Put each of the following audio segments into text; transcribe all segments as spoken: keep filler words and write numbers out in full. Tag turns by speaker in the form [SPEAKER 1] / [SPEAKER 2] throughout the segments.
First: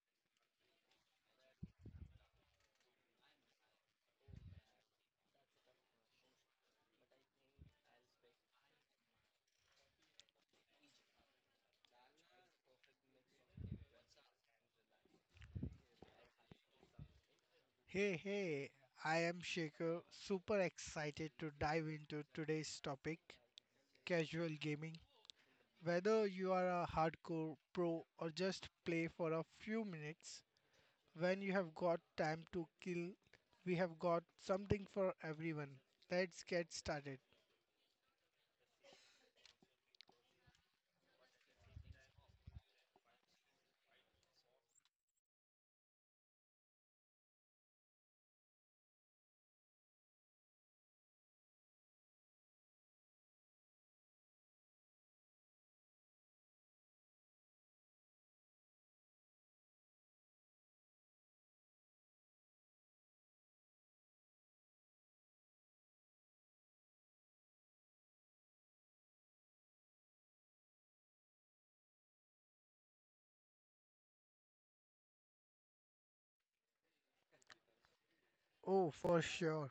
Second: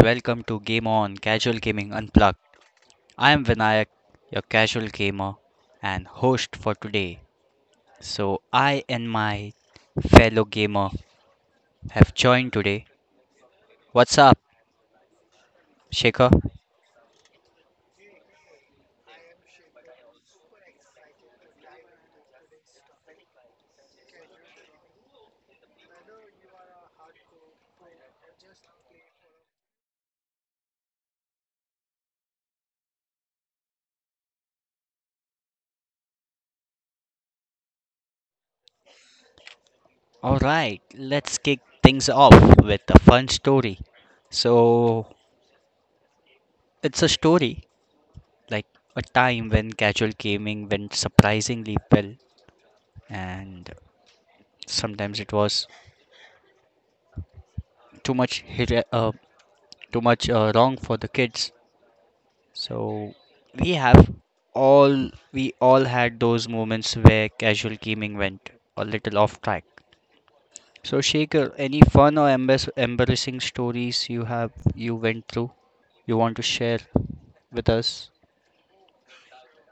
[SPEAKER 1] welcome to Game On Casual Gaming Unplugged. I am Vinayak, your casual gamer and host for today. So, I and my fellow gamer have joined today. What's up, Shaker?
[SPEAKER 2] Hey, hey, I am Shaker, super excited to dive into today's topic casual gaming. Whether you are a hardcore pro or just play for a few minutes, when you have got time to kill, we have got something for everyone. Let's get started.
[SPEAKER 1] Alright, let's kick things off with a fun story. So, it's a story like a time when casual gaming went surprisingly well, and sometimes it was too much, hira- uh, too much uh, wrong for the kids. So we have all we all had those moments where casual gaming went a little off track. So Shaker, any fun or embas- embarrassing stories you have you went through you want to share with us?
[SPEAKER 2] Oh, for sure.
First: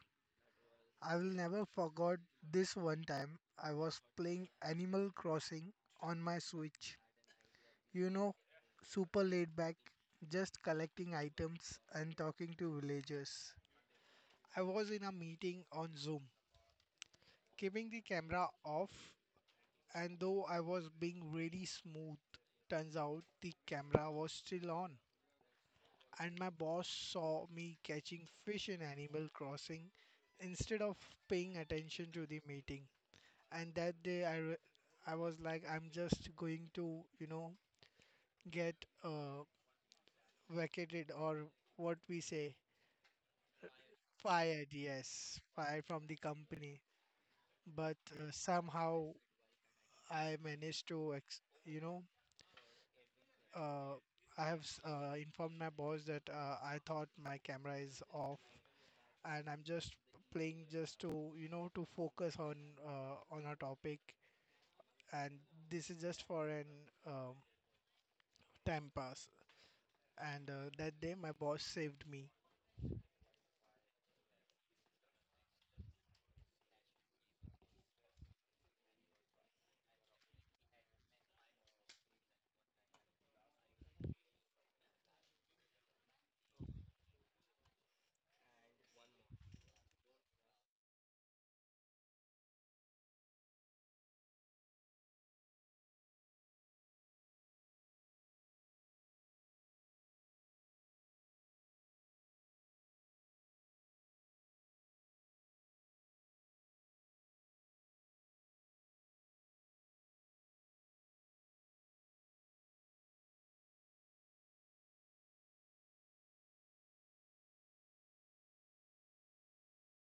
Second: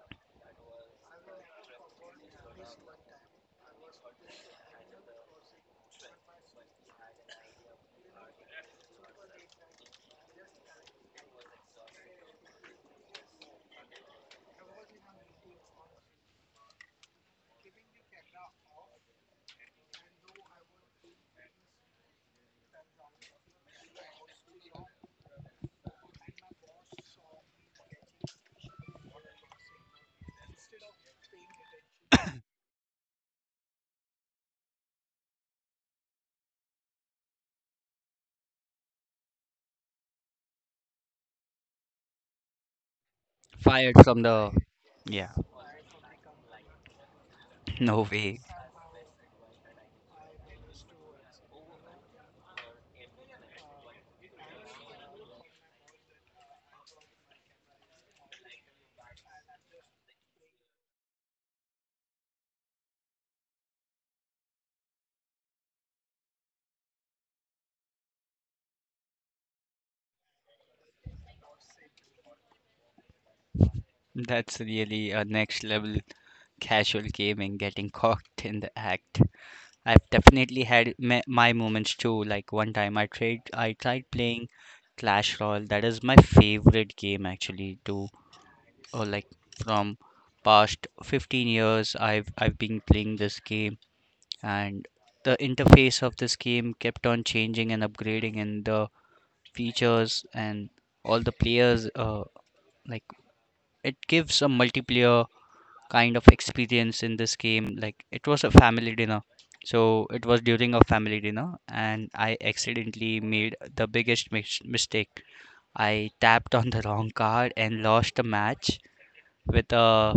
[SPEAKER 2] I will never forget this one time I was playing Animal Crossing on my Switch. You know, super laid back, just collecting items and talking to villagers. I was in a meeting on Zoom, keeping the camera off, and though I was being really smooth, turns out the camera was still on. And my boss saw me catching fish in Animal Crossing instead of paying attention to the meeting. And that day, I, re- I was like, I'm just going to, you know, get uh, vacated or what we say
[SPEAKER 1] Fired from the,
[SPEAKER 2] fired,
[SPEAKER 1] yeah.
[SPEAKER 2] yes, fired from the company. But
[SPEAKER 1] No
[SPEAKER 2] uh,
[SPEAKER 1] way.
[SPEAKER 2] somehow I managed to, ex- you know, uh, I have s- uh, informed my boss that uh, I thought my camera is off, and I'm just playing just to, you know, to focus on uh, on a topic, and this is just for an um time pass. And uh, that day, my boss saved me.
[SPEAKER 1] That's really a next level casual gaming getting caught in the act. I've definitely had my, my moments too. Like one time I tried I tried playing Clash Royale. That is my favorite game actually to, or like, from past fifteen years I've I've been playing this game, and the interface of this game kept on changing and upgrading, and the features and all the players, uh like it gives a multiplayer kind of experience in this game. Like it was a family dinner. So it was during a family dinner and I accidentally made the biggest mis- mistake. I tapped on the wrong card and lost the match with a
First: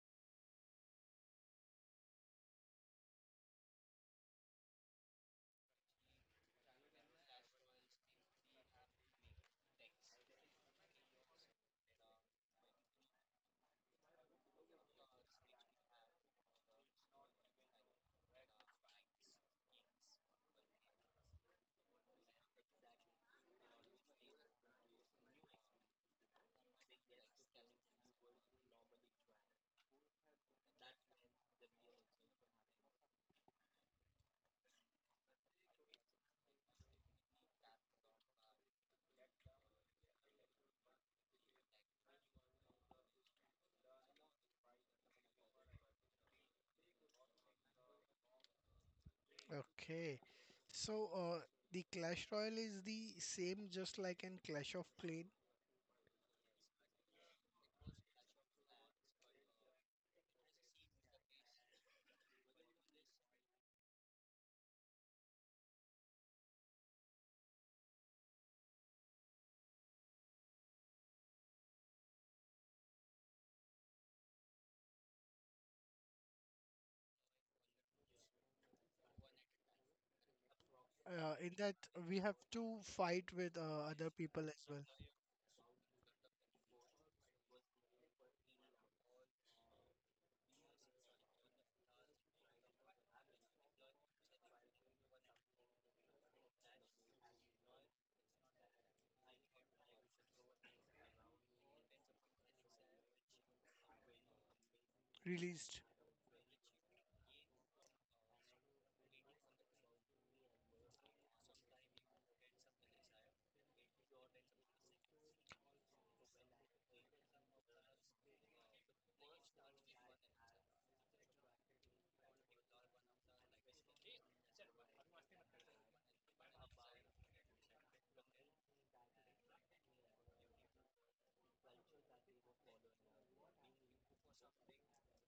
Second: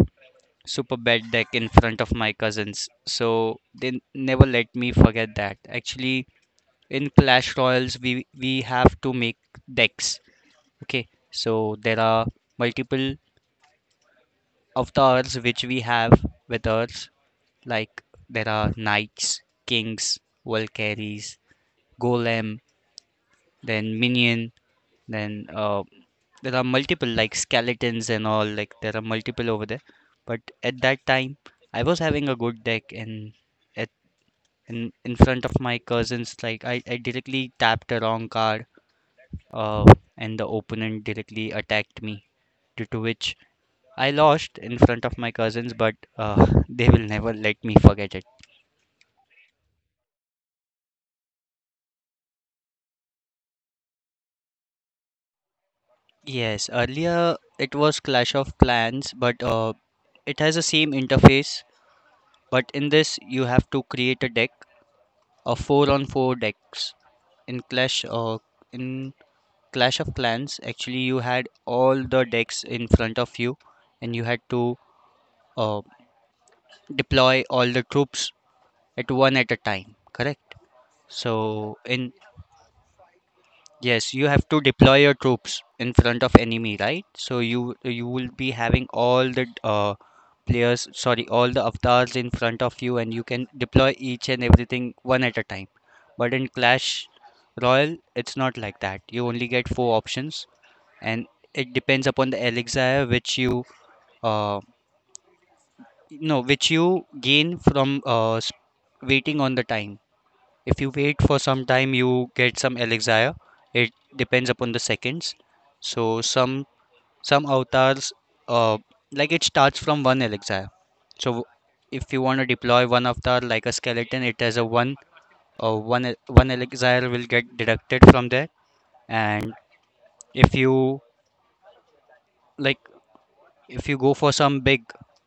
[SPEAKER 1] super bad deck in front of my cousins. So they n- never let me forget that. Actually, in Clash Royals, we we have to make decks. Okay, so there are multiple avatars which we have with us. Like there are knights, kings, valkyries, golem, then minion, then uh, there are multiple like skeletons and all. Like there are multiple over there. But at that time, I was having a good deck and at in, in front of my cousins, like I, I directly tapped a wrong card, uh, and the opponent directly attacked me. Due to which I lost in front of my cousins, but uh, they will never let me forget it.
[SPEAKER 2] Okay, so uh, the Clash Royale is the same, just like in Clash of Clans.
[SPEAKER 1] Yes, earlier it was Clash of Clans, but uh, it has the same interface. But in this, you have to create a deck, a four on four decks. In Clash, uh, in Clash of Clans, actually you had all the decks in front of you, and you had to uh, deploy all the troops at one at a time. Correct.
[SPEAKER 2] Uh, in that
[SPEAKER 1] So in,
[SPEAKER 2] we have to fight with uh, other
[SPEAKER 1] yes, you
[SPEAKER 2] people
[SPEAKER 1] have to
[SPEAKER 2] as well.
[SPEAKER 1] deploy your troops in front of enemy, right? So you you will be having all the uh, players, sorry, all the avatars in front of you, and you can deploy each and everything one at a time. But in Clash Royale, it's not like that. You only get four options, and it depends upon the elixir which you uh
[SPEAKER 2] Released.
[SPEAKER 1] no which you gain from uh s- waiting on the time. If you wait for some time, you get some elixir. It depends upon the seconds. So some some avatars, uh, like it starts from one elixir. So if you want to deploy one avatar like a skeleton, it has a one uh, one e- one elixir will get deducted from there. And if you like, if you go for some big,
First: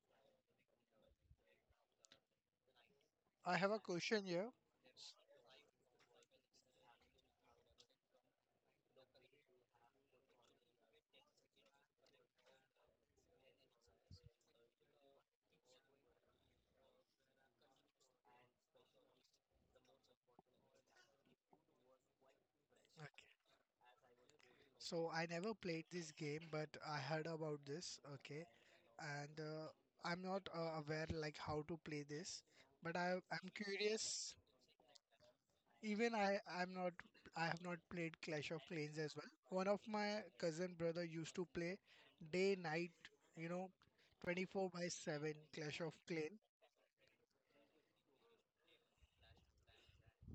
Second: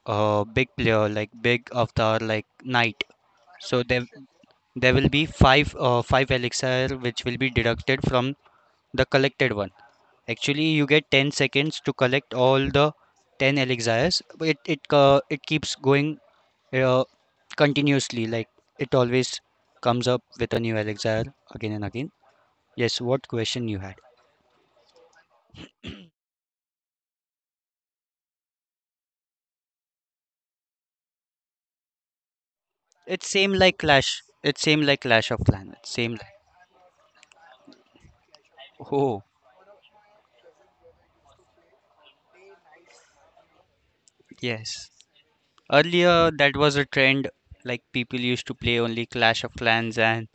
[SPEAKER 1] uh, big player like big avatar like knight,
[SPEAKER 2] I have a
[SPEAKER 1] so there
[SPEAKER 2] question here.
[SPEAKER 1] there will be five uh, five elixir which will be deducted from the collected one. Actually, you get ten seconds to collect all the ten elixirs. But It it uh, it keeps going uh, continuously. Like it always comes up with a new elixir again and again. Yes,
[SPEAKER 2] Okay.
[SPEAKER 1] what question you had?
[SPEAKER 2] So I never played this game, but I heard about this. Okay, and uh, I'm not uh, aware like how to play this, but I
[SPEAKER 1] It's
[SPEAKER 2] I'm
[SPEAKER 1] same like Clash.
[SPEAKER 2] curious.
[SPEAKER 1] It's same like Clash of Planets. Same
[SPEAKER 2] Even
[SPEAKER 1] like.
[SPEAKER 2] I I'm not I have not played Clash of Clans as
[SPEAKER 1] Oh,
[SPEAKER 2] well. One of my cousin brother used to play day night, you know, twenty-four by
[SPEAKER 1] yes.
[SPEAKER 2] seven Clash of
[SPEAKER 1] Earlier
[SPEAKER 2] Clans.
[SPEAKER 1] that was a trend. Like people used to play only Clash of Clans and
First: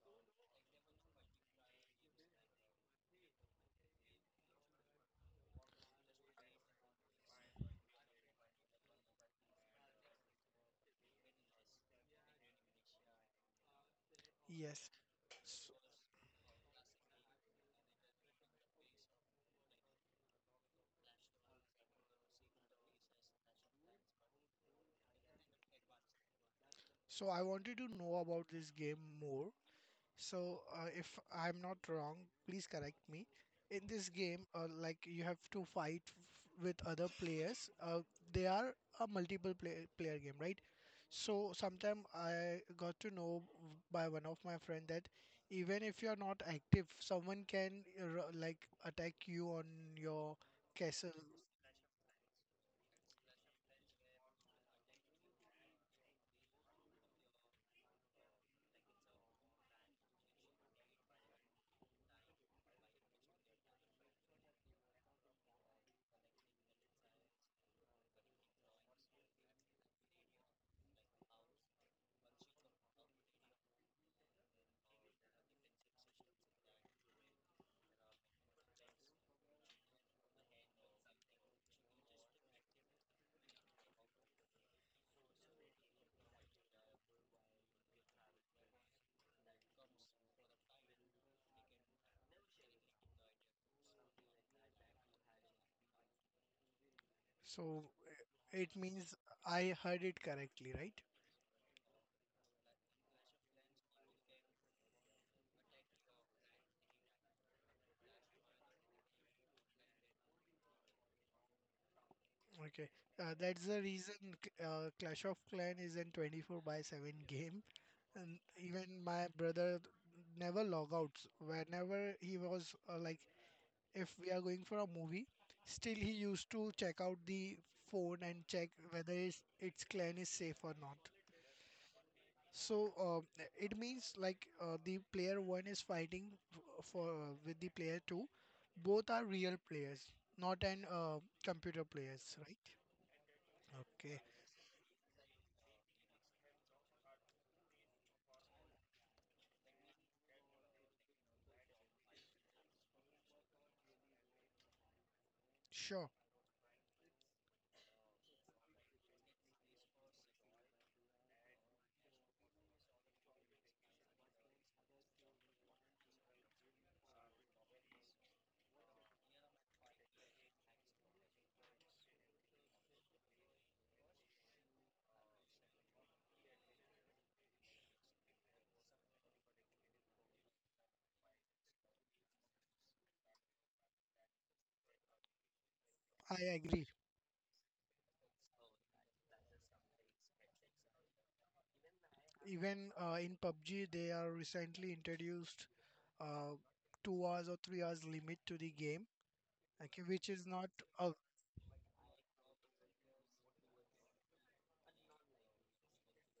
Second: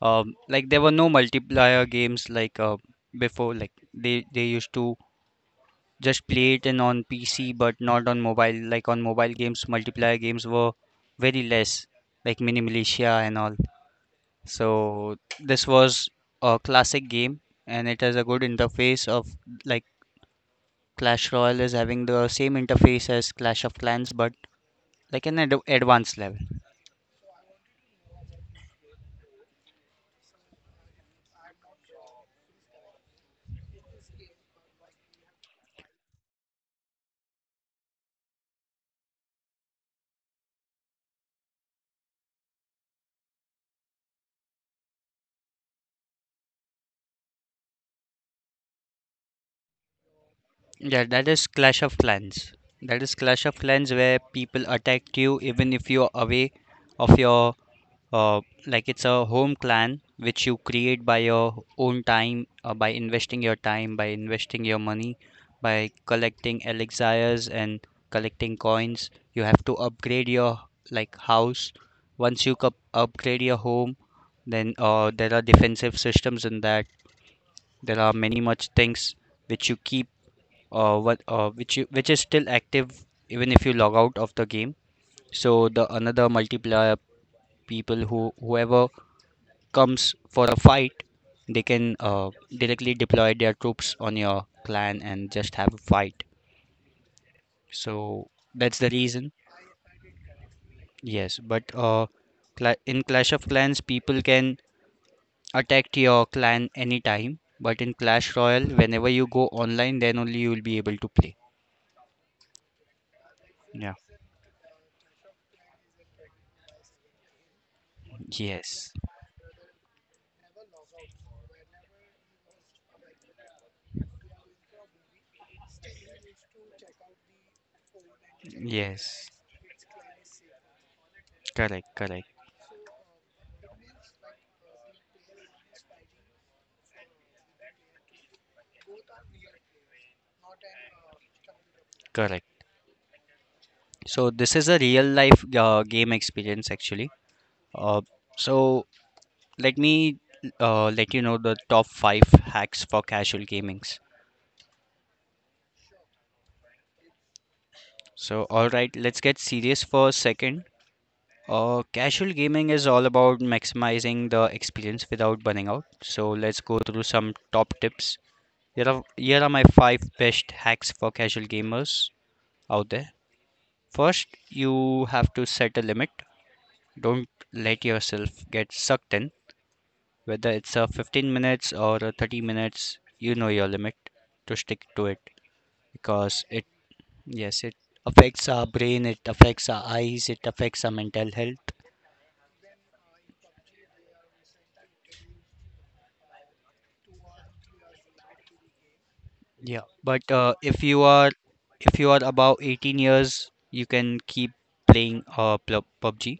[SPEAKER 1] um, like there were no multiplayer games like uh, before. Like they they used to just play it in on P C but not on mobile. Like on mobile games, multiplayer games were very less, like Mini Militia and all.
[SPEAKER 2] Yes.
[SPEAKER 1] So this was a classic game, and it has a good interface of like Clash Royale is having the same interface as Clash of Clans, but like an ad- advanced level.
[SPEAKER 2] So I wanted to know about this game more. So uh, if I'm not wrong, please correct me. In this game, uh, like you have to fight f- with other players. Uh, they are a multiple play- player game, right? So sometime I got to know w- by one of my friend that even if you're not active, someone can uh, ru- like attack you on your
[SPEAKER 1] Yeah,
[SPEAKER 2] castle.
[SPEAKER 1] that is Clash of Clans. That is Clash of Clans where people attack you even if you're away of your uh, like it's a home clan which you create by your own time, uh, by investing your time, by investing your money, by collecting elixirs and collecting coins. You have to upgrade your like house. Once you cup upgrade your home, then uh, there are defensive systems in that. There are many much things which you keep uh, what uh, which you, which is still active even if you log out of the game. So the another multiplayer people who whoever comes for a fight, they can uh, directly deploy their troops on your clan and just have a fight.
[SPEAKER 2] So
[SPEAKER 1] So
[SPEAKER 2] uh, it
[SPEAKER 1] that's the
[SPEAKER 2] means
[SPEAKER 1] reason.
[SPEAKER 2] I heard it correctly, right?
[SPEAKER 1] Yes, but uh, cla in Clash of Clans, people can attack your clan anytime. But in Clash Royale, whenever you go online, then only you will be able to play.
[SPEAKER 2] Okay, uh, that's the
[SPEAKER 1] Yeah.
[SPEAKER 2] reason c- uh, Clash of Clan is an twenty-four by seven game, and
[SPEAKER 1] Yes.
[SPEAKER 2] even my brother d- never log out. Whenever he was uh, like, if we are going for a movie, still he used to check out the phone and check whether
[SPEAKER 1] Yes.
[SPEAKER 2] its, its clan is safe or not.
[SPEAKER 1] Correct. Correct.
[SPEAKER 2] So um, it means like uh, the player one is fighting f- for uh, with the player two. Both are real players, not an uh, computer players, right?
[SPEAKER 1] Correct.
[SPEAKER 2] Okay,
[SPEAKER 1] So this is a real life uh, game experience actually. Uh, so let me uh, let you know the top five hacks for casual gamings.
[SPEAKER 2] sure.
[SPEAKER 1] So all right, let's get serious for a second. Uh, casual gaming is all about maximizing the experience without burning out. So let's go through some top tips. Here are here are my five best hacks for casual gamers out there. First, you have to set a limit. Don't let yourself get sucked in. Whether it's a fifteen minutes or a thirty minutes, you know your limit to stick to it
[SPEAKER 2] I
[SPEAKER 1] because it,
[SPEAKER 2] agree.
[SPEAKER 1] yes, it affects our brain, it affects our eyes, it affects our mental health.
[SPEAKER 2] Even uh, in P U B G, they are recently introduced uh, two hours or three hours limit to the game,
[SPEAKER 1] Yeah,
[SPEAKER 2] okay, which
[SPEAKER 1] but
[SPEAKER 2] is
[SPEAKER 1] uh,
[SPEAKER 2] not
[SPEAKER 1] if you
[SPEAKER 2] uh,
[SPEAKER 1] are, if you are above eighteen years, you can keep playing uh pl- PUBG.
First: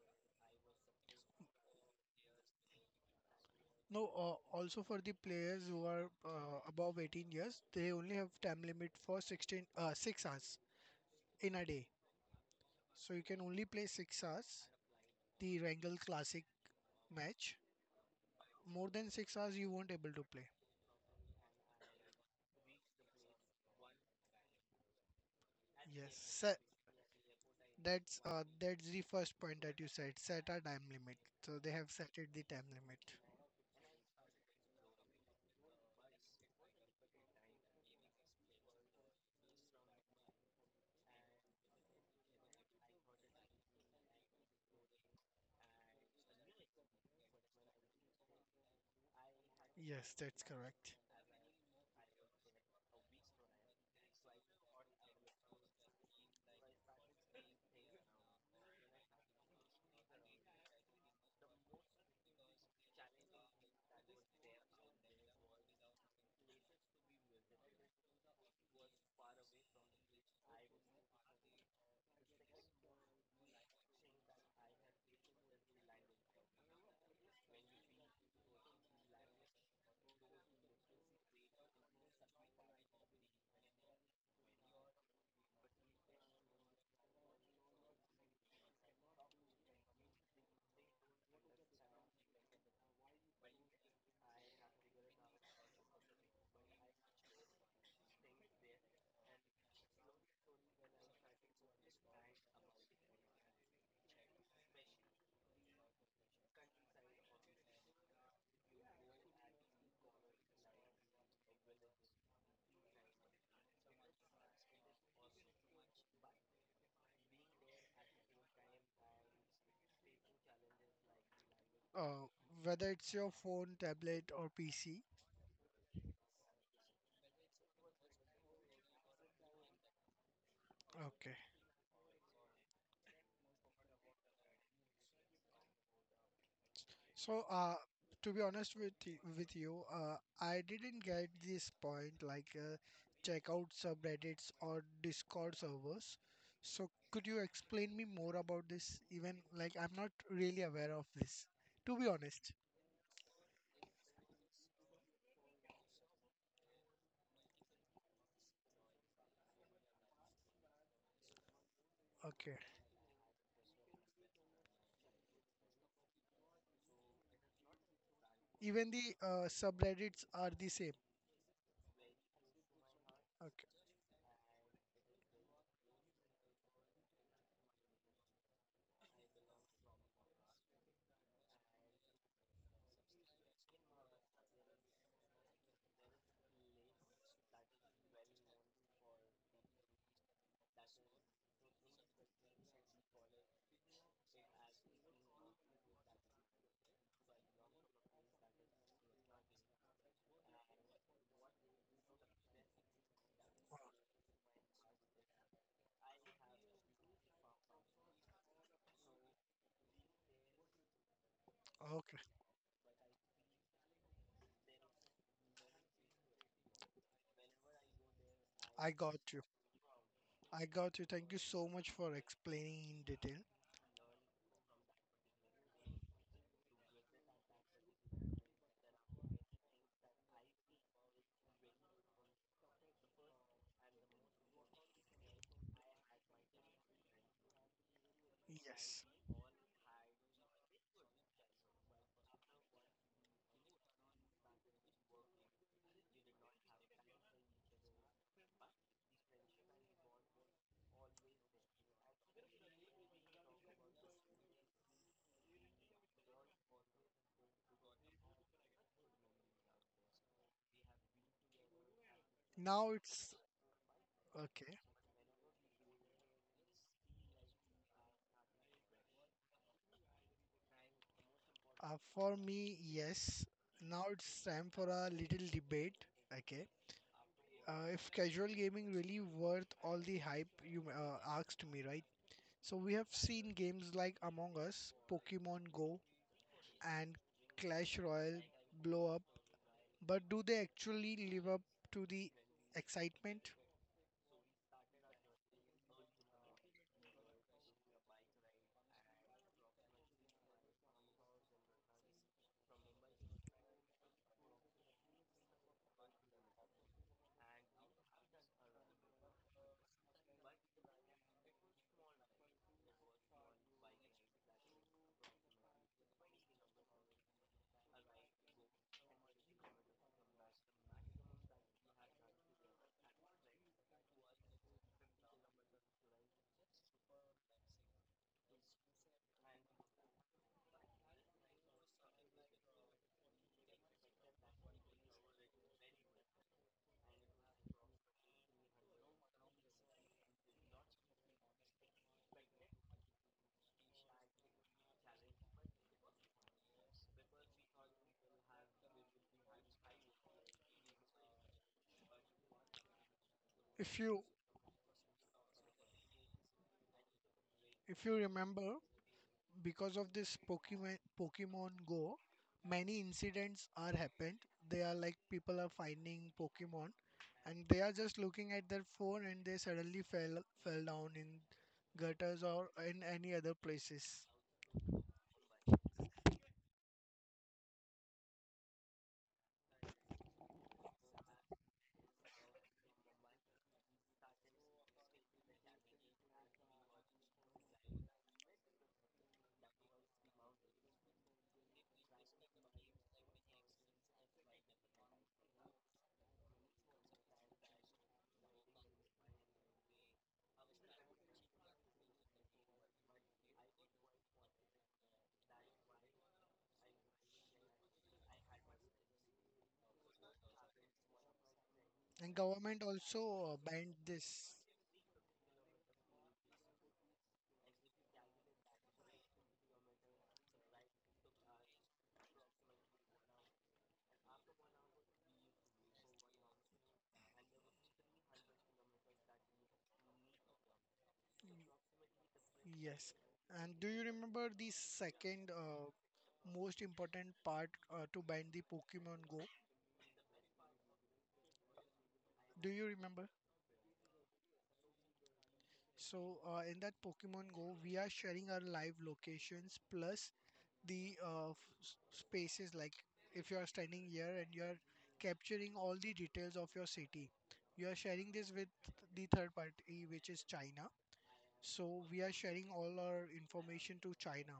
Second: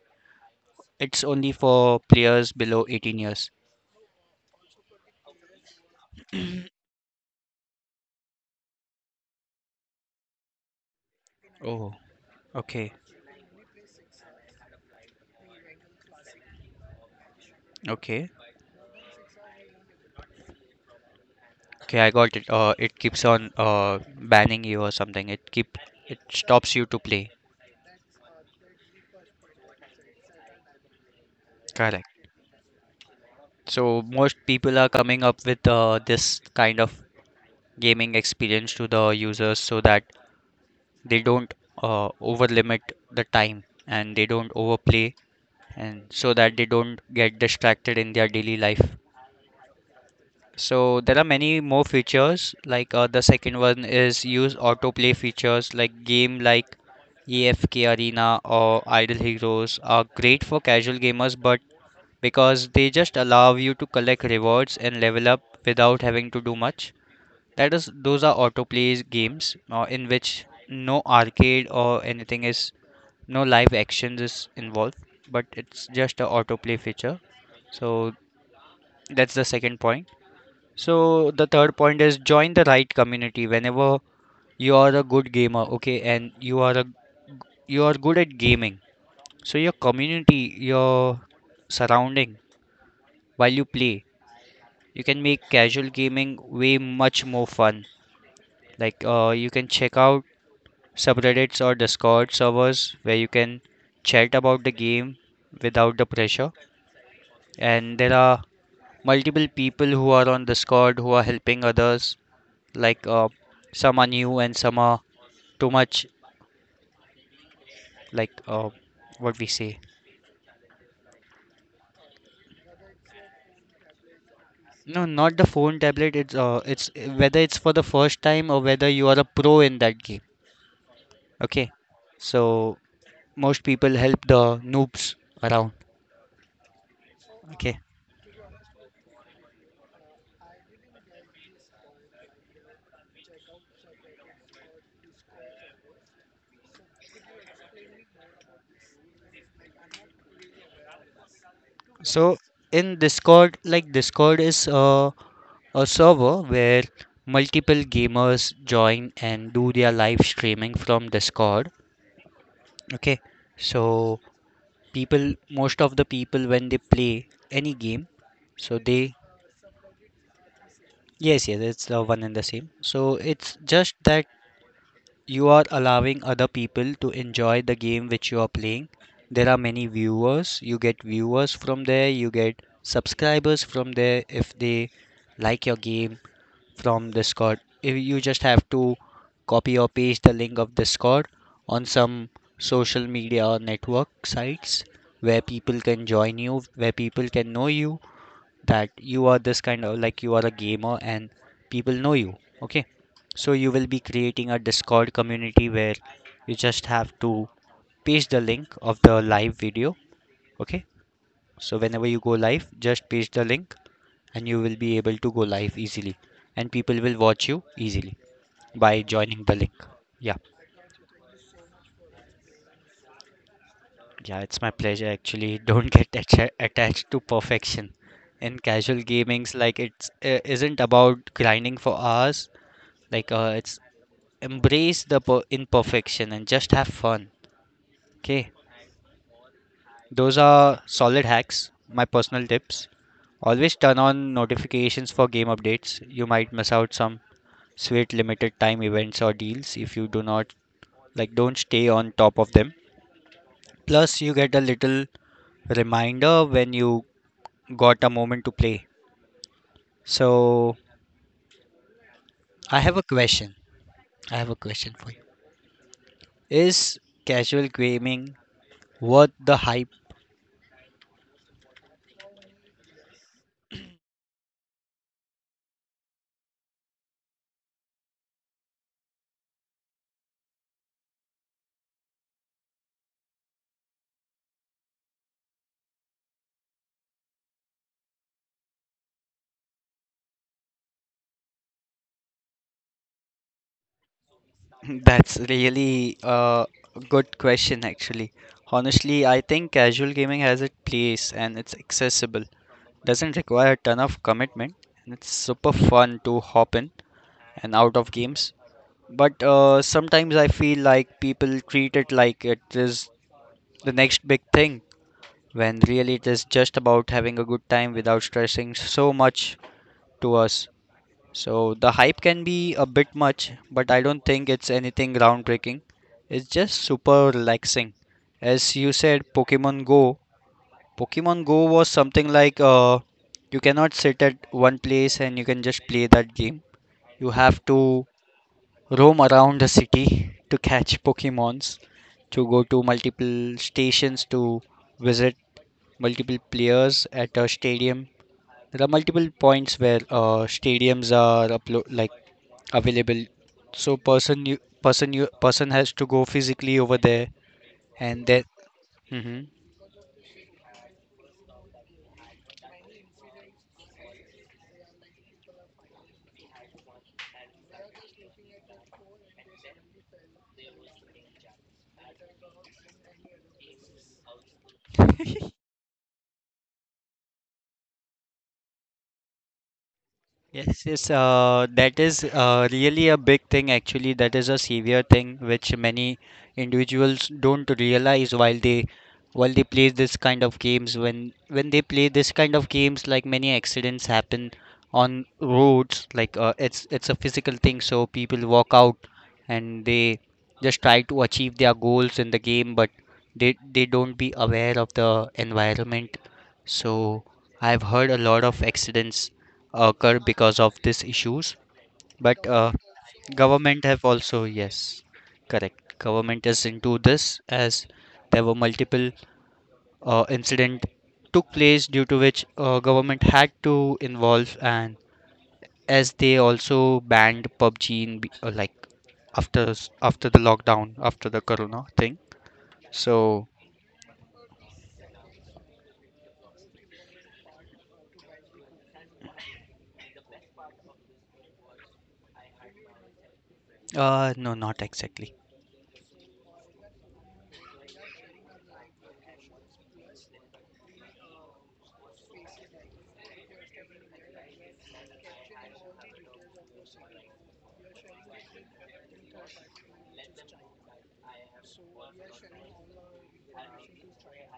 [SPEAKER 1] It's only for players below eighteen years.
[SPEAKER 2] no. Uh, also for the players who are uh, above eighteen years, they only have time limit for sixteen uh, six hours in a day.
[SPEAKER 1] Oh, okay,
[SPEAKER 2] So you can only play six hours. The Wrangle Classic match,
[SPEAKER 1] okay,
[SPEAKER 2] more than six hours you won't able to play.
[SPEAKER 1] okay. I got it. Uh, it keeps on uh banning you or something. It keep
[SPEAKER 2] Yes,
[SPEAKER 1] it
[SPEAKER 2] set.
[SPEAKER 1] stops you to play.
[SPEAKER 2] That's uh, that's the first point that you said. Set a time limit. So they have
[SPEAKER 1] Correct.
[SPEAKER 2] set it the time limit.
[SPEAKER 1] So most people are coming up with uh, this kind of gaming experience to the users so that they don't uh, over limit the time and they don't overplay and so that they don't get distracted in their daily life.
[SPEAKER 2] Yes, that's correct.
[SPEAKER 1] So there are many more features like, uh, the second one is use autoplay features like game like A F K Arena or Idle Heroes are great for casual gamers, but because they just allow you to collect rewards and level up without having to do much. That is, those are autoplays games uh, in which no arcade or anything is, no live actions is involved, but it's just a autoplay feature. So that's the second point. So the third point is join the right community. Whenever you are a good gamer, okay, and you are a, you are good at gaming, so your community, your surrounding while you play, you can make casual gaming way much more fun. Like, uh, you can check out subreddits or Discord servers where you can chat about the game without the pressure. And there are multiple people who are on Discord who are helping others. Like, uh, some are new and some are too much. Like, uh, what we say.
[SPEAKER 2] Uh, Whether it's your phone, tablet, or P C.
[SPEAKER 1] No, not the phone tablet. It's uh, it's whether it's for the first time or whether you are a pro in that game.
[SPEAKER 2] Okay.
[SPEAKER 1] Okay, so most people help the noobs around.
[SPEAKER 2] So, uh,
[SPEAKER 1] Okay,
[SPEAKER 2] to be honest with y- with you, uh, I didn't get this point. Like, uh, check out subreddits or Discord servers. So, could you explain me more about this? Even like, I'm not really aware of this. To be
[SPEAKER 1] so
[SPEAKER 2] honest.
[SPEAKER 1] in Discord, like Discord is a, a server where multiple gamers join and do their live streaming from Discord.
[SPEAKER 2] Okay.
[SPEAKER 1] Okay, so people most of the people when they play any game, so
[SPEAKER 2] Even the
[SPEAKER 1] they,
[SPEAKER 2] uh, subreddits are the same.
[SPEAKER 1] yes, yes, it's the one and the same. So it's
[SPEAKER 2] Okay,
[SPEAKER 1] just that you are allowing other people to enjoy the game which you are playing. There are many viewers. You get viewers from there. You get subscribers from there if they like your game from Discord. If you just have to copy or paste the link of Discord on some social media or network sites where people can join you, where people can know you, that you are this kind of, like, you are a gamer and people know you. Okay, so you will be creating a Discord community where you just have to paste the link of the live video. Okay, so whenever
[SPEAKER 2] okay.
[SPEAKER 1] you go live, just paste the link and you will be able to go live easily and people will watch you easily
[SPEAKER 2] I
[SPEAKER 1] by
[SPEAKER 2] got you.
[SPEAKER 1] joining the link. Yeah,
[SPEAKER 2] I got you. Thank you so much for explaining in detail.
[SPEAKER 1] yeah, it's my pleasure actually. Don't get atta- attached to perfection in casual gamings. Like, it's uh, isn't about grinding for hours. Like, uh, it's embrace the per- imperfection and just have fun. Okay,
[SPEAKER 2] Yes.
[SPEAKER 1] those are solid hacks. My personal tips. Always turn on notifications for game updates. You might miss out some sweet limited time events or deals if you do not like don't stay on top of them. Plus you get a little reminder when you got a moment to play. So I
[SPEAKER 2] Now
[SPEAKER 1] have a
[SPEAKER 2] it's
[SPEAKER 1] question. I have a
[SPEAKER 2] okay.
[SPEAKER 1] question for you. Is casual gaming worth the hype?
[SPEAKER 2] Uh, for me, yes. Now it's time for a little debate. Okay. Uh, if casual gaming really worth all the hype you uh, asked me, right? So we have seen games like Among Us, Pokemon Go, and Clash Royale blow up but do they actually live up to the excitement?
[SPEAKER 1] That's really a good question, actually. Honestly, I think casual gaming has its place and it's accessible. Doesn't require a ton of commitment, and it's super fun to hop in and out of games. But uh, sometimes I feel like people treat it like it is the next big thing, when really it is just about having a good time without stressing so much to us. So the hype can be a bit much, but I don't think it's anything groundbreaking. It's just super relaxing. As you said, Pokemon Go. Pokemon Go was something like uh, you cannot sit at one place and you can just play that game. You have to roam around the city to catch Pokemons, to go to multiple stations to visit multiple players at a stadium. There are multiple points where uh, stadiums are uplo- like available
[SPEAKER 2] If
[SPEAKER 1] so
[SPEAKER 2] you
[SPEAKER 1] person you person you person has to go physically over there
[SPEAKER 2] if you
[SPEAKER 1] and that
[SPEAKER 2] remember,
[SPEAKER 1] hmm.
[SPEAKER 2] because of this Pokemon Pokemon Go, many incidents are happened. They are like people are finding Pokemon, and they are just looking at their phone, and they suddenly fell fell down in gutters or in any other places.
[SPEAKER 1] Yes, yes, uh, that is uh, really a big thing actually. That is a severe thing which many individuals don't realize while they while they play this kind of games. When when they play this kind of games, like many accidents happen on roads. Like uh, it's it's a physical thing, so people walk out and they just try to achieve their goals in the game, but they they don't be aware of the environment. So I've heard a lot of accidents occur because of these issues
[SPEAKER 2] And
[SPEAKER 1] but uh,
[SPEAKER 2] government also uh,
[SPEAKER 1] government
[SPEAKER 2] banned
[SPEAKER 1] have also
[SPEAKER 2] this.
[SPEAKER 1] yes correct, government is into this as there were multiple uh, incident took place due to which uh, government had to involve and as they also banned P U B G in, be- uh, like after s- after the lockdown after the corona thing
[SPEAKER 2] Yes.
[SPEAKER 1] so
[SPEAKER 2] And do you remember the second uh, most important part uh, to bind the Pokemon Go? Do you remember?
[SPEAKER 1] uh no, not exactly.
[SPEAKER 2] So uh, in that Pokemon Go, we are sharing our live locations plus the uh, f- s- spaces. Like if you are standing here and you are capturing all the details of your city, you are sharing this with the third party, which is China. So we are sharing all our information to China.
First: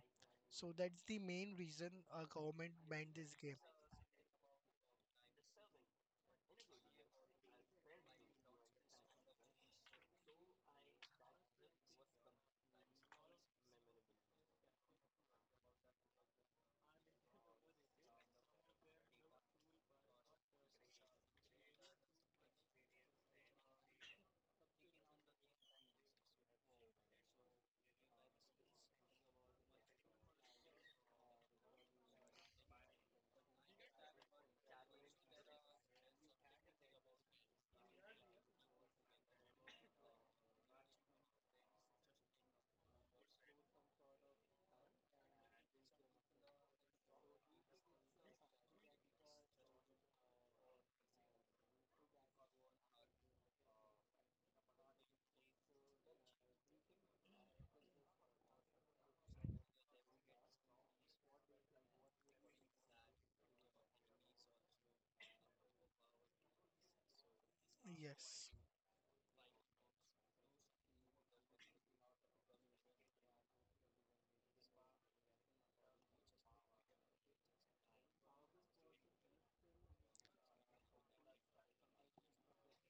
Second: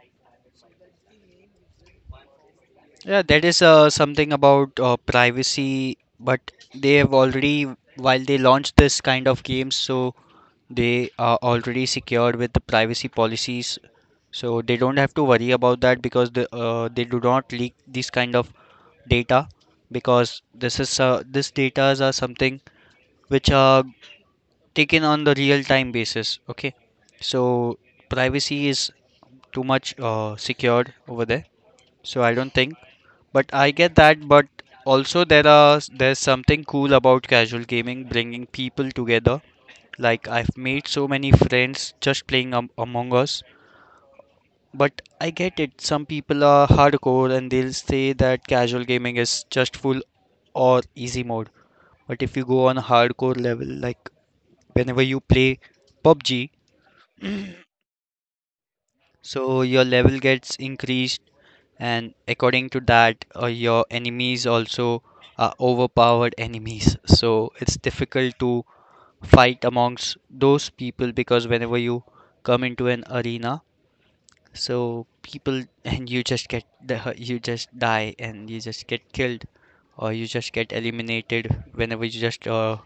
[SPEAKER 2] So that's the main reason our government banned
[SPEAKER 1] Yeah,
[SPEAKER 2] this
[SPEAKER 1] that
[SPEAKER 2] game.
[SPEAKER 1] is uh, something about uh, privacy, but they have already, while they launched this kind of games, so they are already secured with the privacy policies. So they don't have to worry about that because the, uh, they do not leak this kind of data because this is uh, this datas are something which are taken on the real time basis. Okay, so privacy is too much uh, secured over there. So I don't think. But I get that, but also there are there's something cool about casual gaming bringing people together. Like I've made so many friends just playing um, Among Us. But I get it. Some people are hardcore and they'll say that casual gaming is just full or easy mode. But if you go on a hardcore level, like whenever you play P U B G, so your level gets increased and according to that uh, your enemies also are overpowered enemies so it's difficult
[SPEAKER 2] Yes,
[SPEAKER 1] to fight amongst those people because whenever you come into an arena so people and you just get the, you just die and you just get killed or you just get eliminated whenever you just uh,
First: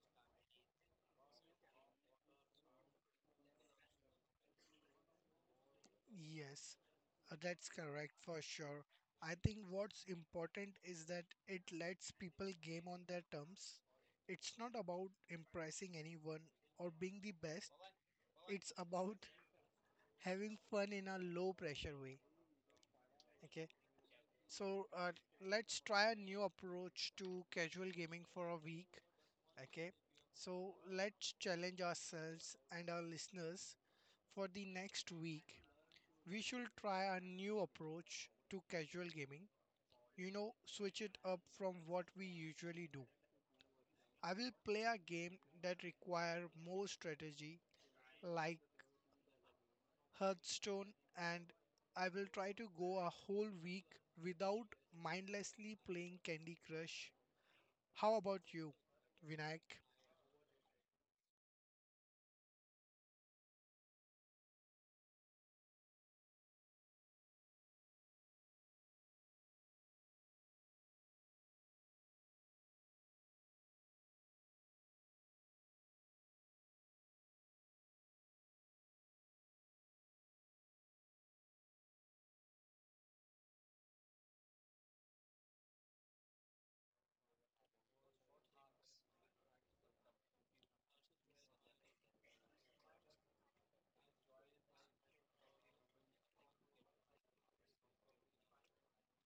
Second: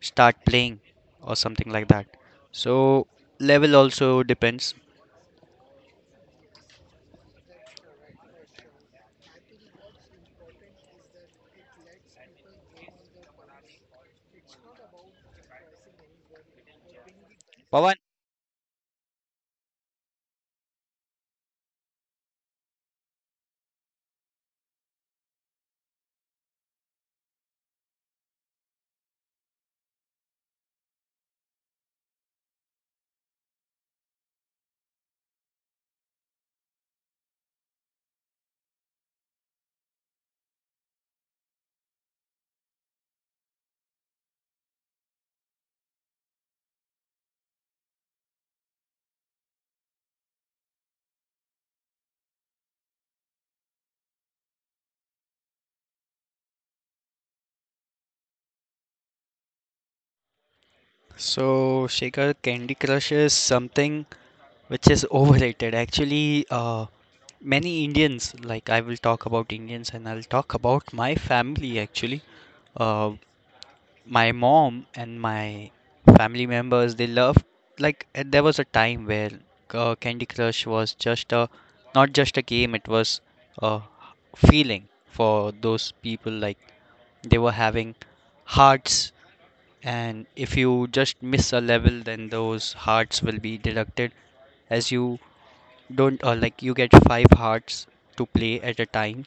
[SPEAKER 1] start playing or something like that so level also depends.
[SPEAKER 2] yes, uh, that's correct for sure. I think what's important is that it lets people game on their terms. It's not about impressing anyone or being the best.
[SPEAKER 1] Pawan.
[SPEAKER 2] It's about having fun in a low pressure way. Okay. So uh, let's try a new approach to casual gaming for a week. Okay. So let's challenge ourselves and our listeners for the next week. We should try a new approach to casual gaming. You know, switch it up from what we usually do. I will play a game that require more strategy like Hearthstone and I will try to go a whole week without mindlessly playing Candy Crush. How about you, Vinayak?
[SPEAKER 1] So, Shekhar, Candy Crush is something which is overrated. Actually, uh, many Indians, like I will talk about Indians and I'll talk about my family actually. Uh, my mom and my family members, they loved, like, uh, there was a time where uh, Candy Crush was just a, not just a game, it was a feeling for those people. Like, they were having hearts, and if you just miss a level, then those hearts will be deducted as you don't uh, like you get five hearts to play at a time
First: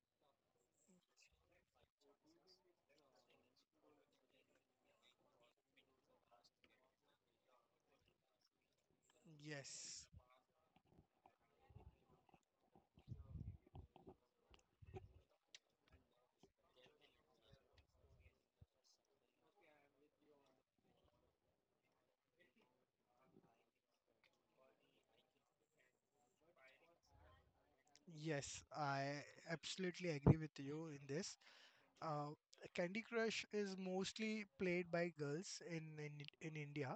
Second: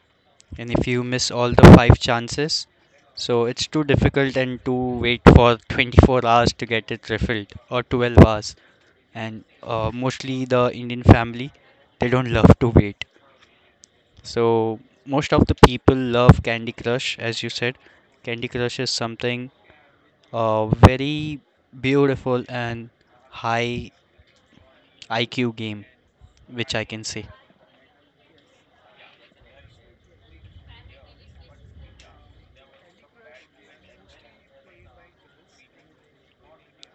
[SPEAKER 1] and if you miss all the five chances so it's too difficult and to wait for twenty-four hours to get it refilled or twelve hours and uh,
[SPEAKER 2] Yes,
[SPEAKER 1] mostly the indian family they don't love to wait so most of the people love candy crush. As you said, candy crush is something uh, very beautiful and high iq game which I can say
[SPEAKER 2] yes, I absolutely agree with you in this. Uh, Candy Crush is mostly played by girls in in, in India.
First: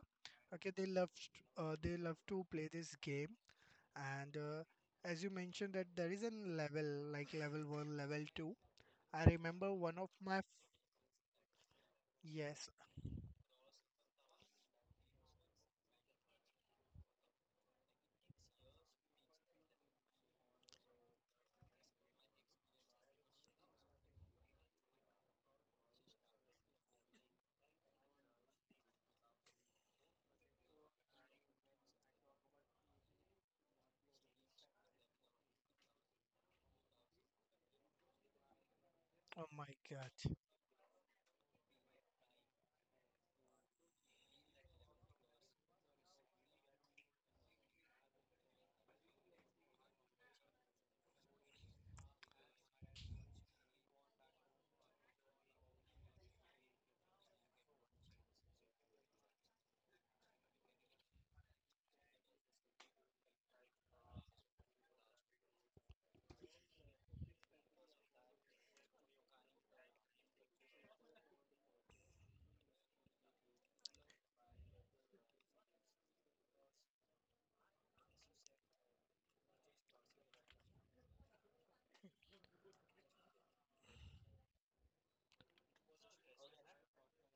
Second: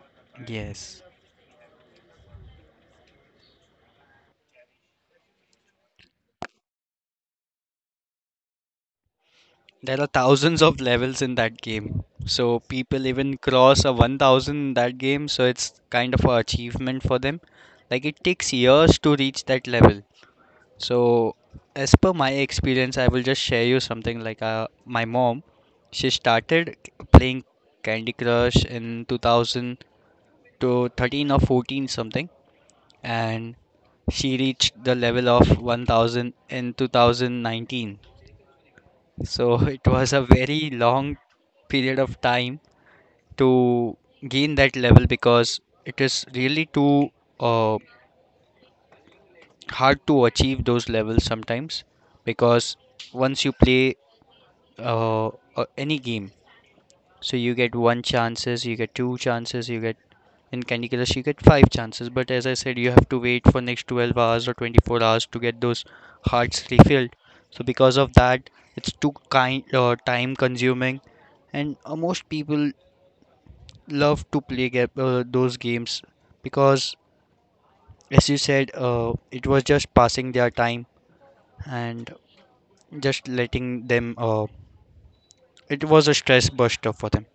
[SPEAKER 2] Okay, they
[SPEAKER 1] yes.
[SPEAKER 2] love t- uh, they love to play this game, and uh, as you mentioned that there is a level like level one, level two. I remember one
[SPEAKER 1] There are
[SPEAKER 2] of my f-
[SPEAKER 1] thousands of levels in that game. So
[SPEAKER 2] Yes,
[SPEAKER 1] people even cross a one thousand in that game, so it's kind of an achievement for them. Like it takes years to reach that level. So as per my experience, I will just share you something like uh, my mom, she started playing Candy Crush in two thousand to thirteen or fourteen something, and she reached the level of one thousand in two thousand nineteen
[SPEAKER 2] oh
[SPEAKER 1] so
[SPEAKER 2] my
[SPEAKER 1] it
[SPEAKER 2] God,
[SPEAKER 1] was a very long period of time to gain that level because it is really too uh, hard to achieve those levels sometimes because once you play uh, uh, any game so you get one chances you get two chances you get in Candy Crush you get five chances but as I said you have to wait for next twelve hours or twenty-four hours to get those hearts refilled so because of that it's too kind uh, time consuming and uh, most people love to play ga- uh, those games because, as you said, uh, it was just passing their time and just letting them. Uh, it was a stress buster for them.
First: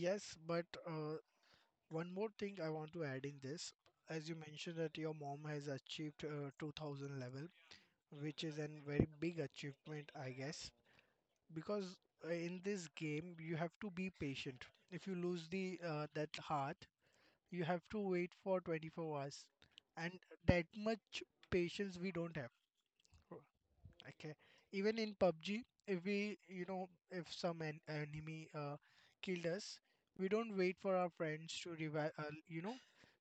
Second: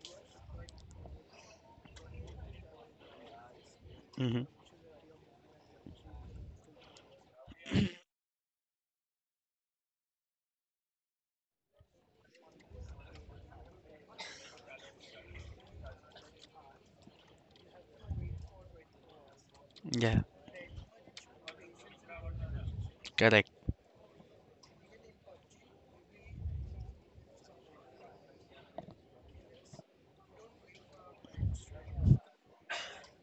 [SPEAKER 2] yes, but uh, One more thing I want to add in this, as you
[SPEAKER 1] Hmm.
[SPEAKER 2] mentioned that your mom has achieved uh, two thousand level, which is a very big achievement, I guess, because uh, in this game you have to be patient. If you lose the uh, that heart, you have to wait for twenty-four hours,
[SPEAKER 1] Yeah,
[SPEAKER 2] and that much patience we don't have.
[SPEAKER 1] correct.
[SPEAKER 2] Okay. Even in P U B G, if we, you know, if some en enemy uh, killed us, we don't wait for our friends to revive, uh, you know,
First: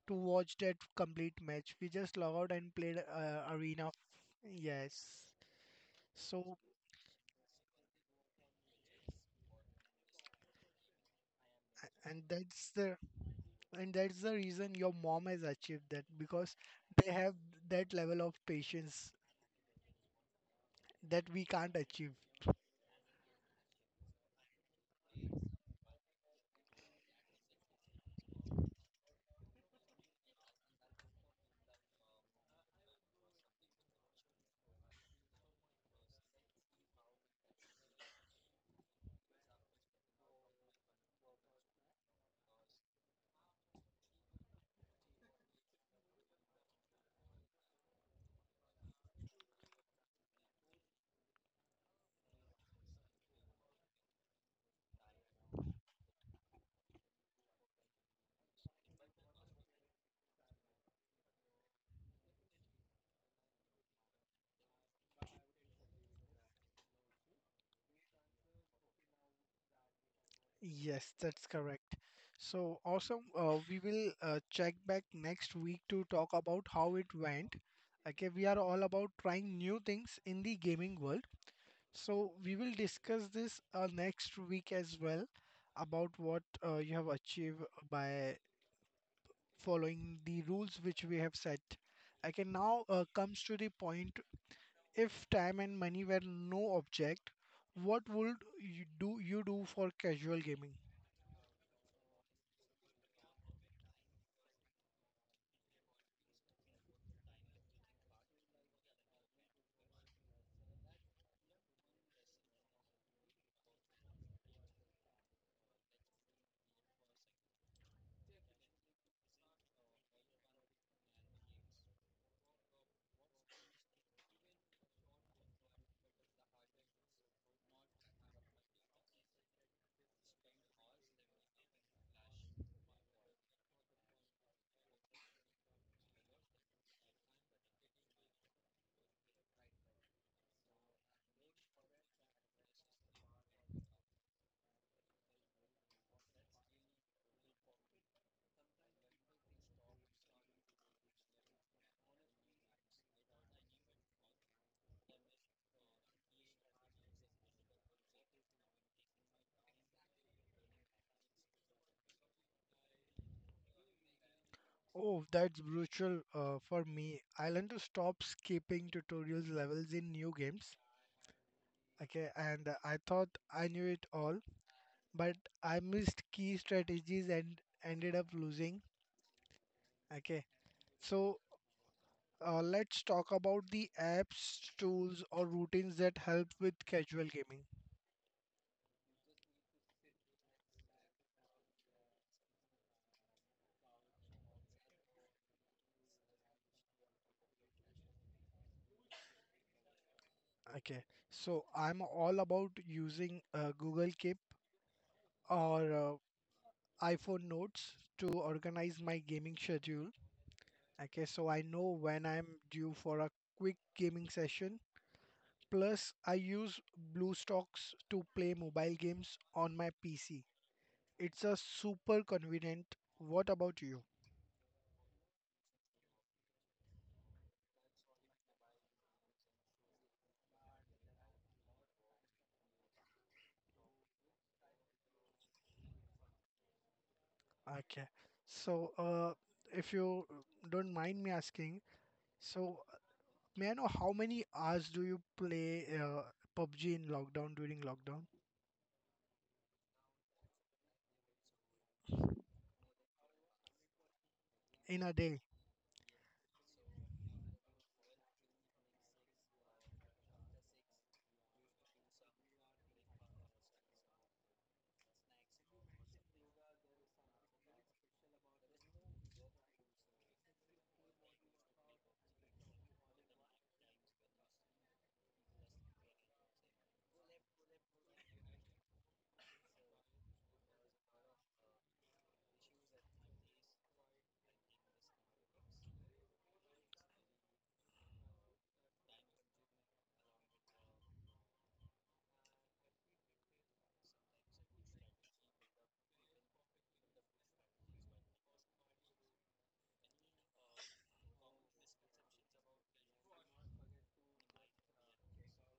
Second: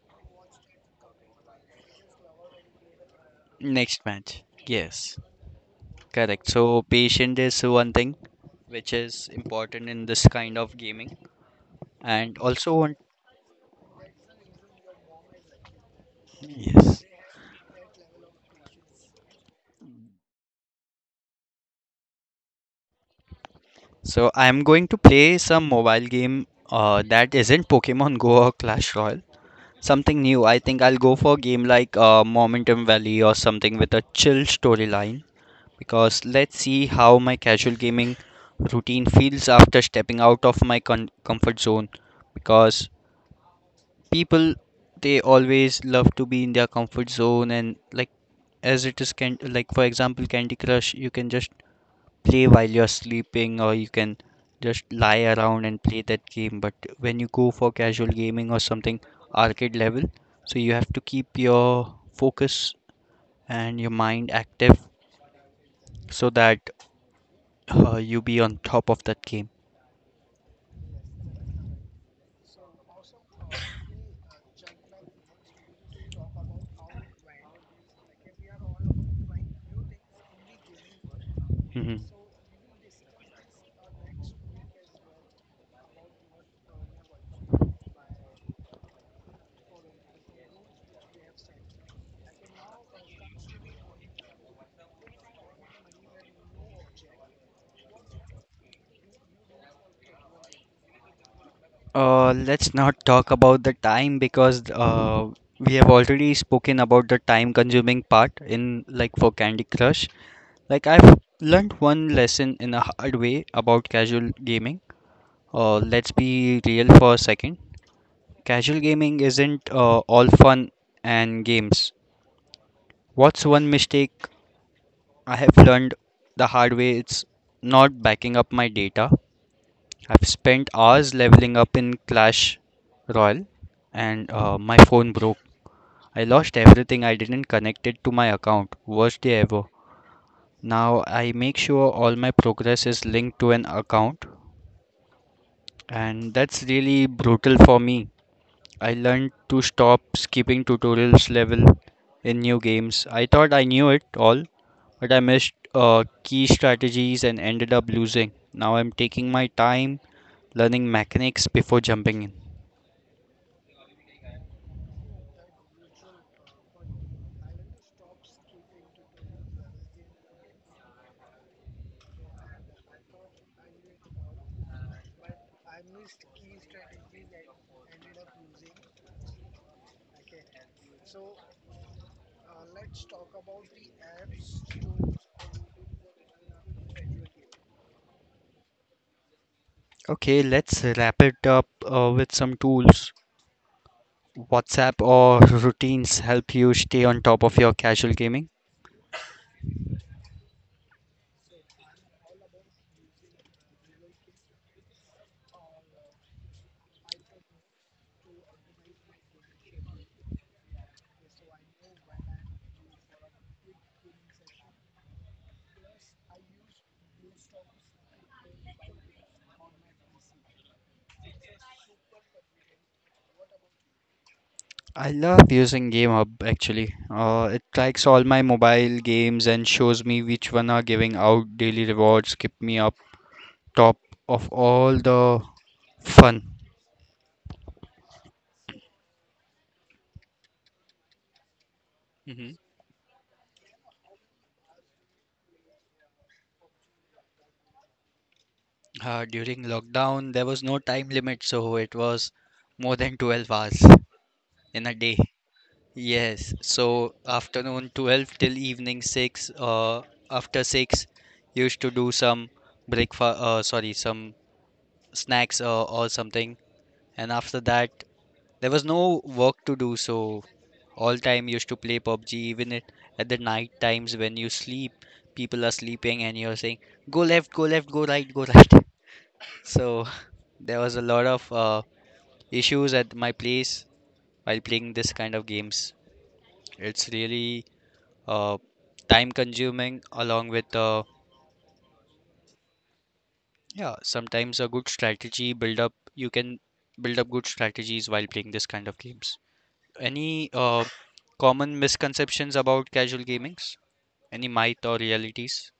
[SPEAKER 2] to watch that complete match. We just log out and played uh, arena.
[SPEAKER 1] Next match.
[SPEAKER 2] Yes.
[SPEAKER 1] Yes, correct.
[SPEAKER 2] So,
[SPEAKER 1] So patient is one thing which is important in this kind of gaming,
[SPEAKER 2] a- and
[SPEAKER 1] and
[SPEAKER 2] that's
[SPEAKER 1] also
[SPEAKER 2] the
[SPEAKER 1] on
[SPEAKER 2] and that's the reason your mom has achieved that because
[SPEAKER 1] yes.
[SPEAKER 2] they have that level of patience that we can't achieve.
[SPEAKER 1] So I'm going to play some mobile game. Uh, that isn't Pokemon Go or Clash Royale. Something new. I think I'll go for a game like uh, Momentum Valley or something with a chill storyline because let's see how my casual gaming routine feels after stepping out of my con- comfort zone because people they always love to be in their comfort zone and like as it is can like for example Candy Crush you can just play while you're sleeping or you can just lie around and play that game but when you go for casual gaming or something arcade level so you have to keep your focus and your mind active so that uh, you be on top of that game.
[SPEAKER 2] Yes, that's correct. So awesome. Uh, we will uh, check back next week to talk about how it went. Okay, we are all about trying new things in the gaming world.
[SPEAKER 1] Mhm.
[SPEAKER 2] So we will discuss this uh, next week as well about what uh, you have achieved by following the rules which we have set. Okay, now uh, comes to the point if time and money were no object, what would you do you do for casual gaming?
[SPEAKER 1] uh, let's not talk about the time because uh, we have already spoken about the time consuming part in like for Candy Crush. Like I've learned one lesson in a hard way about casual gaming. Uh, let's be real for a second. Casual gaming isn't uh, all fun and games. What's one mistake I have learned the hard way? It's not backing up my data. I've spent hours leveling up in Clash Royale and uh, my phone broke. I lost everything. I didn't connect it to my account. Worst day ever. Now I make sure all my progress is linked to an account, and that's really brutal for me. I learned to stop skipping tutorials level in new games. I thought I knew it all, but I missed uh, key strategies and ended up losing. Now I'm taking my time learning mechanics before jumping in.
[SPEAKER 2] Oh, that's brutal uh, for me. I learned to stop skipping tutorials levels in new games. Okay, and I thought I knew it all, but I missed key strategies and ended up losing. Okay, so uh, let's talk about the apps, tools, or routines that help with casual gaming.
[SPEAKER 1] Okay, let's wrap it up uh, with some tools. WhatsApp or routines help you stay on top of your casual gaming.
[SPEAKER 2] Okay, so I'm all about using uh, Google Keep or uh, iPhone Notes to organize my gaming schedule. Okay, so I know when I'm due for a quick gaming session. Plus, I use BlueStocks to play mobile games on my P C. It's a super convenient. What about you?
[SPEAKER 1] I love using GameHub actually. Uh, it tracks all my mobile games and shows me which one are giving out daily rewards, keep me up top of all the fun.
[SPEAKER 2] Okay. So, uh, if you don't mind me asking,
[SPEAKER 1] Hmm.
[SPEAKER 2] so uh, may I know how many hours do you play uh, P U B G in lockdown during lockdown
[SPEAKER 1] Uh, during lockdown, there was no time limit, so it was more than twelve hours in a
[SPEAKER 2] in a
[SPEAKER 1] day.
[SPEAKER 2] day?
[SPEAKER 1] Yes, so afternoon twelve till evening six, uh, after six, used to do some breakfast, uh, sorry, some snacks uh, or something. And after that, there was no work to do, so all time used to play P U B G even it at the night times when you sleep people are sleeping and you're saying go left go left, go right go right So there was a lot of uh, issues at my place while playing this kind of games. It's really uh, time consuming along with uh, yeah sometimes a good strategy build up you can build up good strategies while playing this kind of games. Any uh, common misconceptions about casual gamings, any myth or realities?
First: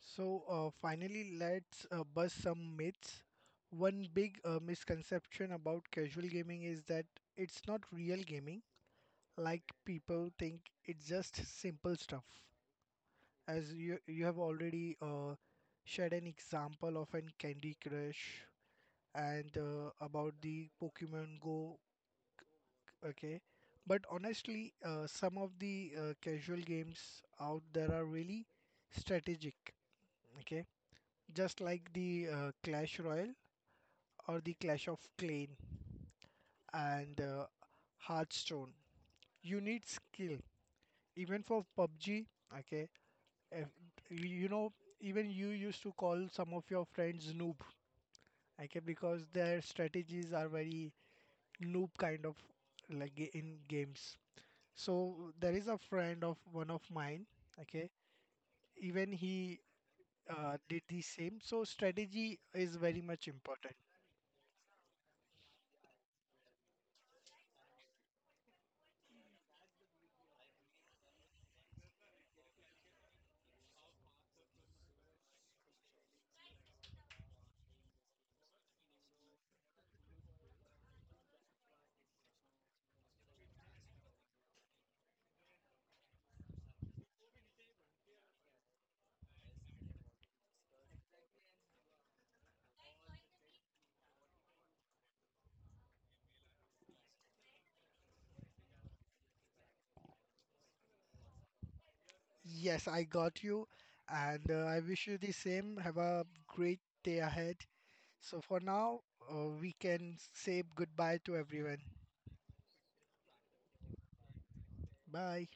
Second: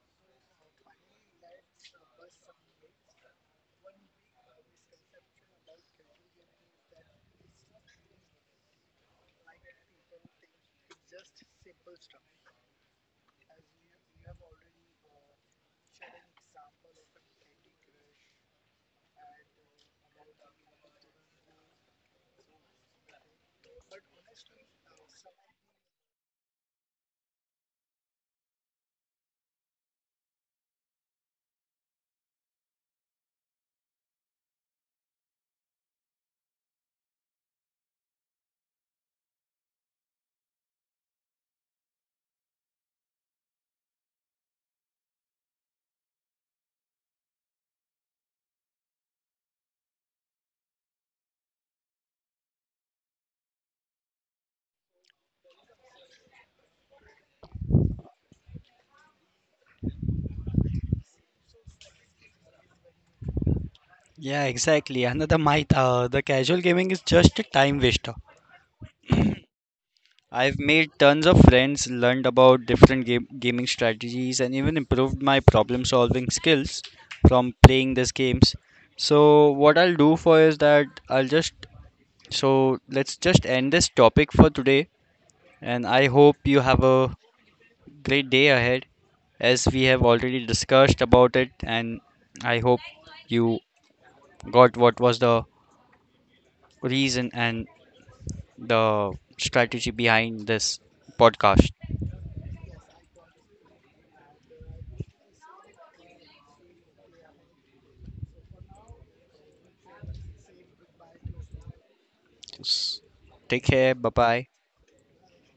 [SPEAKER 2] So, uh, finally, let's uh, bust some myths. One big uh, misconception about casual gaming is that it's not real gaming, like people think it's just simple stuff. As you you have already uh, shared an example of an Candy Crush and uh, about the Pokemon Go, okay. But honestly, uh, some of the uh, casual games out there are really strategic, okay just like the uh, Clash Royale or the Clash of Clan and uh, Hearthstone. You need skill, even for P U B G. Okay, if, you know, even you used to call some of your friends noob. Okay, because their strategies are very noob kind of like ga- in games. So there is a friend of one of mine. Okay, even he uh, did the same. So strategy is very much important.
[SPEAKER 1] Yeah, exactly. Another myth, uh, the casual gaming is just a time waster. I've made tons of friends, learned about different game gaming strategies, and even improved my problem solving skills from playing these games. So what I'll do for is that I'll just so let's just end this topic for today, and I hope you have a great day ahead as we have already discussed about it, and I hope you got what was the reason and the strategy behind this podcast.
[SPEAKER 2] Yes, I got you, and uh, I wish you the same. Have a great day ahead. So, for now, uh, we can say goodbye to everyone.
[SPEAKER 1] Just Take care. Bye bye.
[SPEAKER 2] Bye.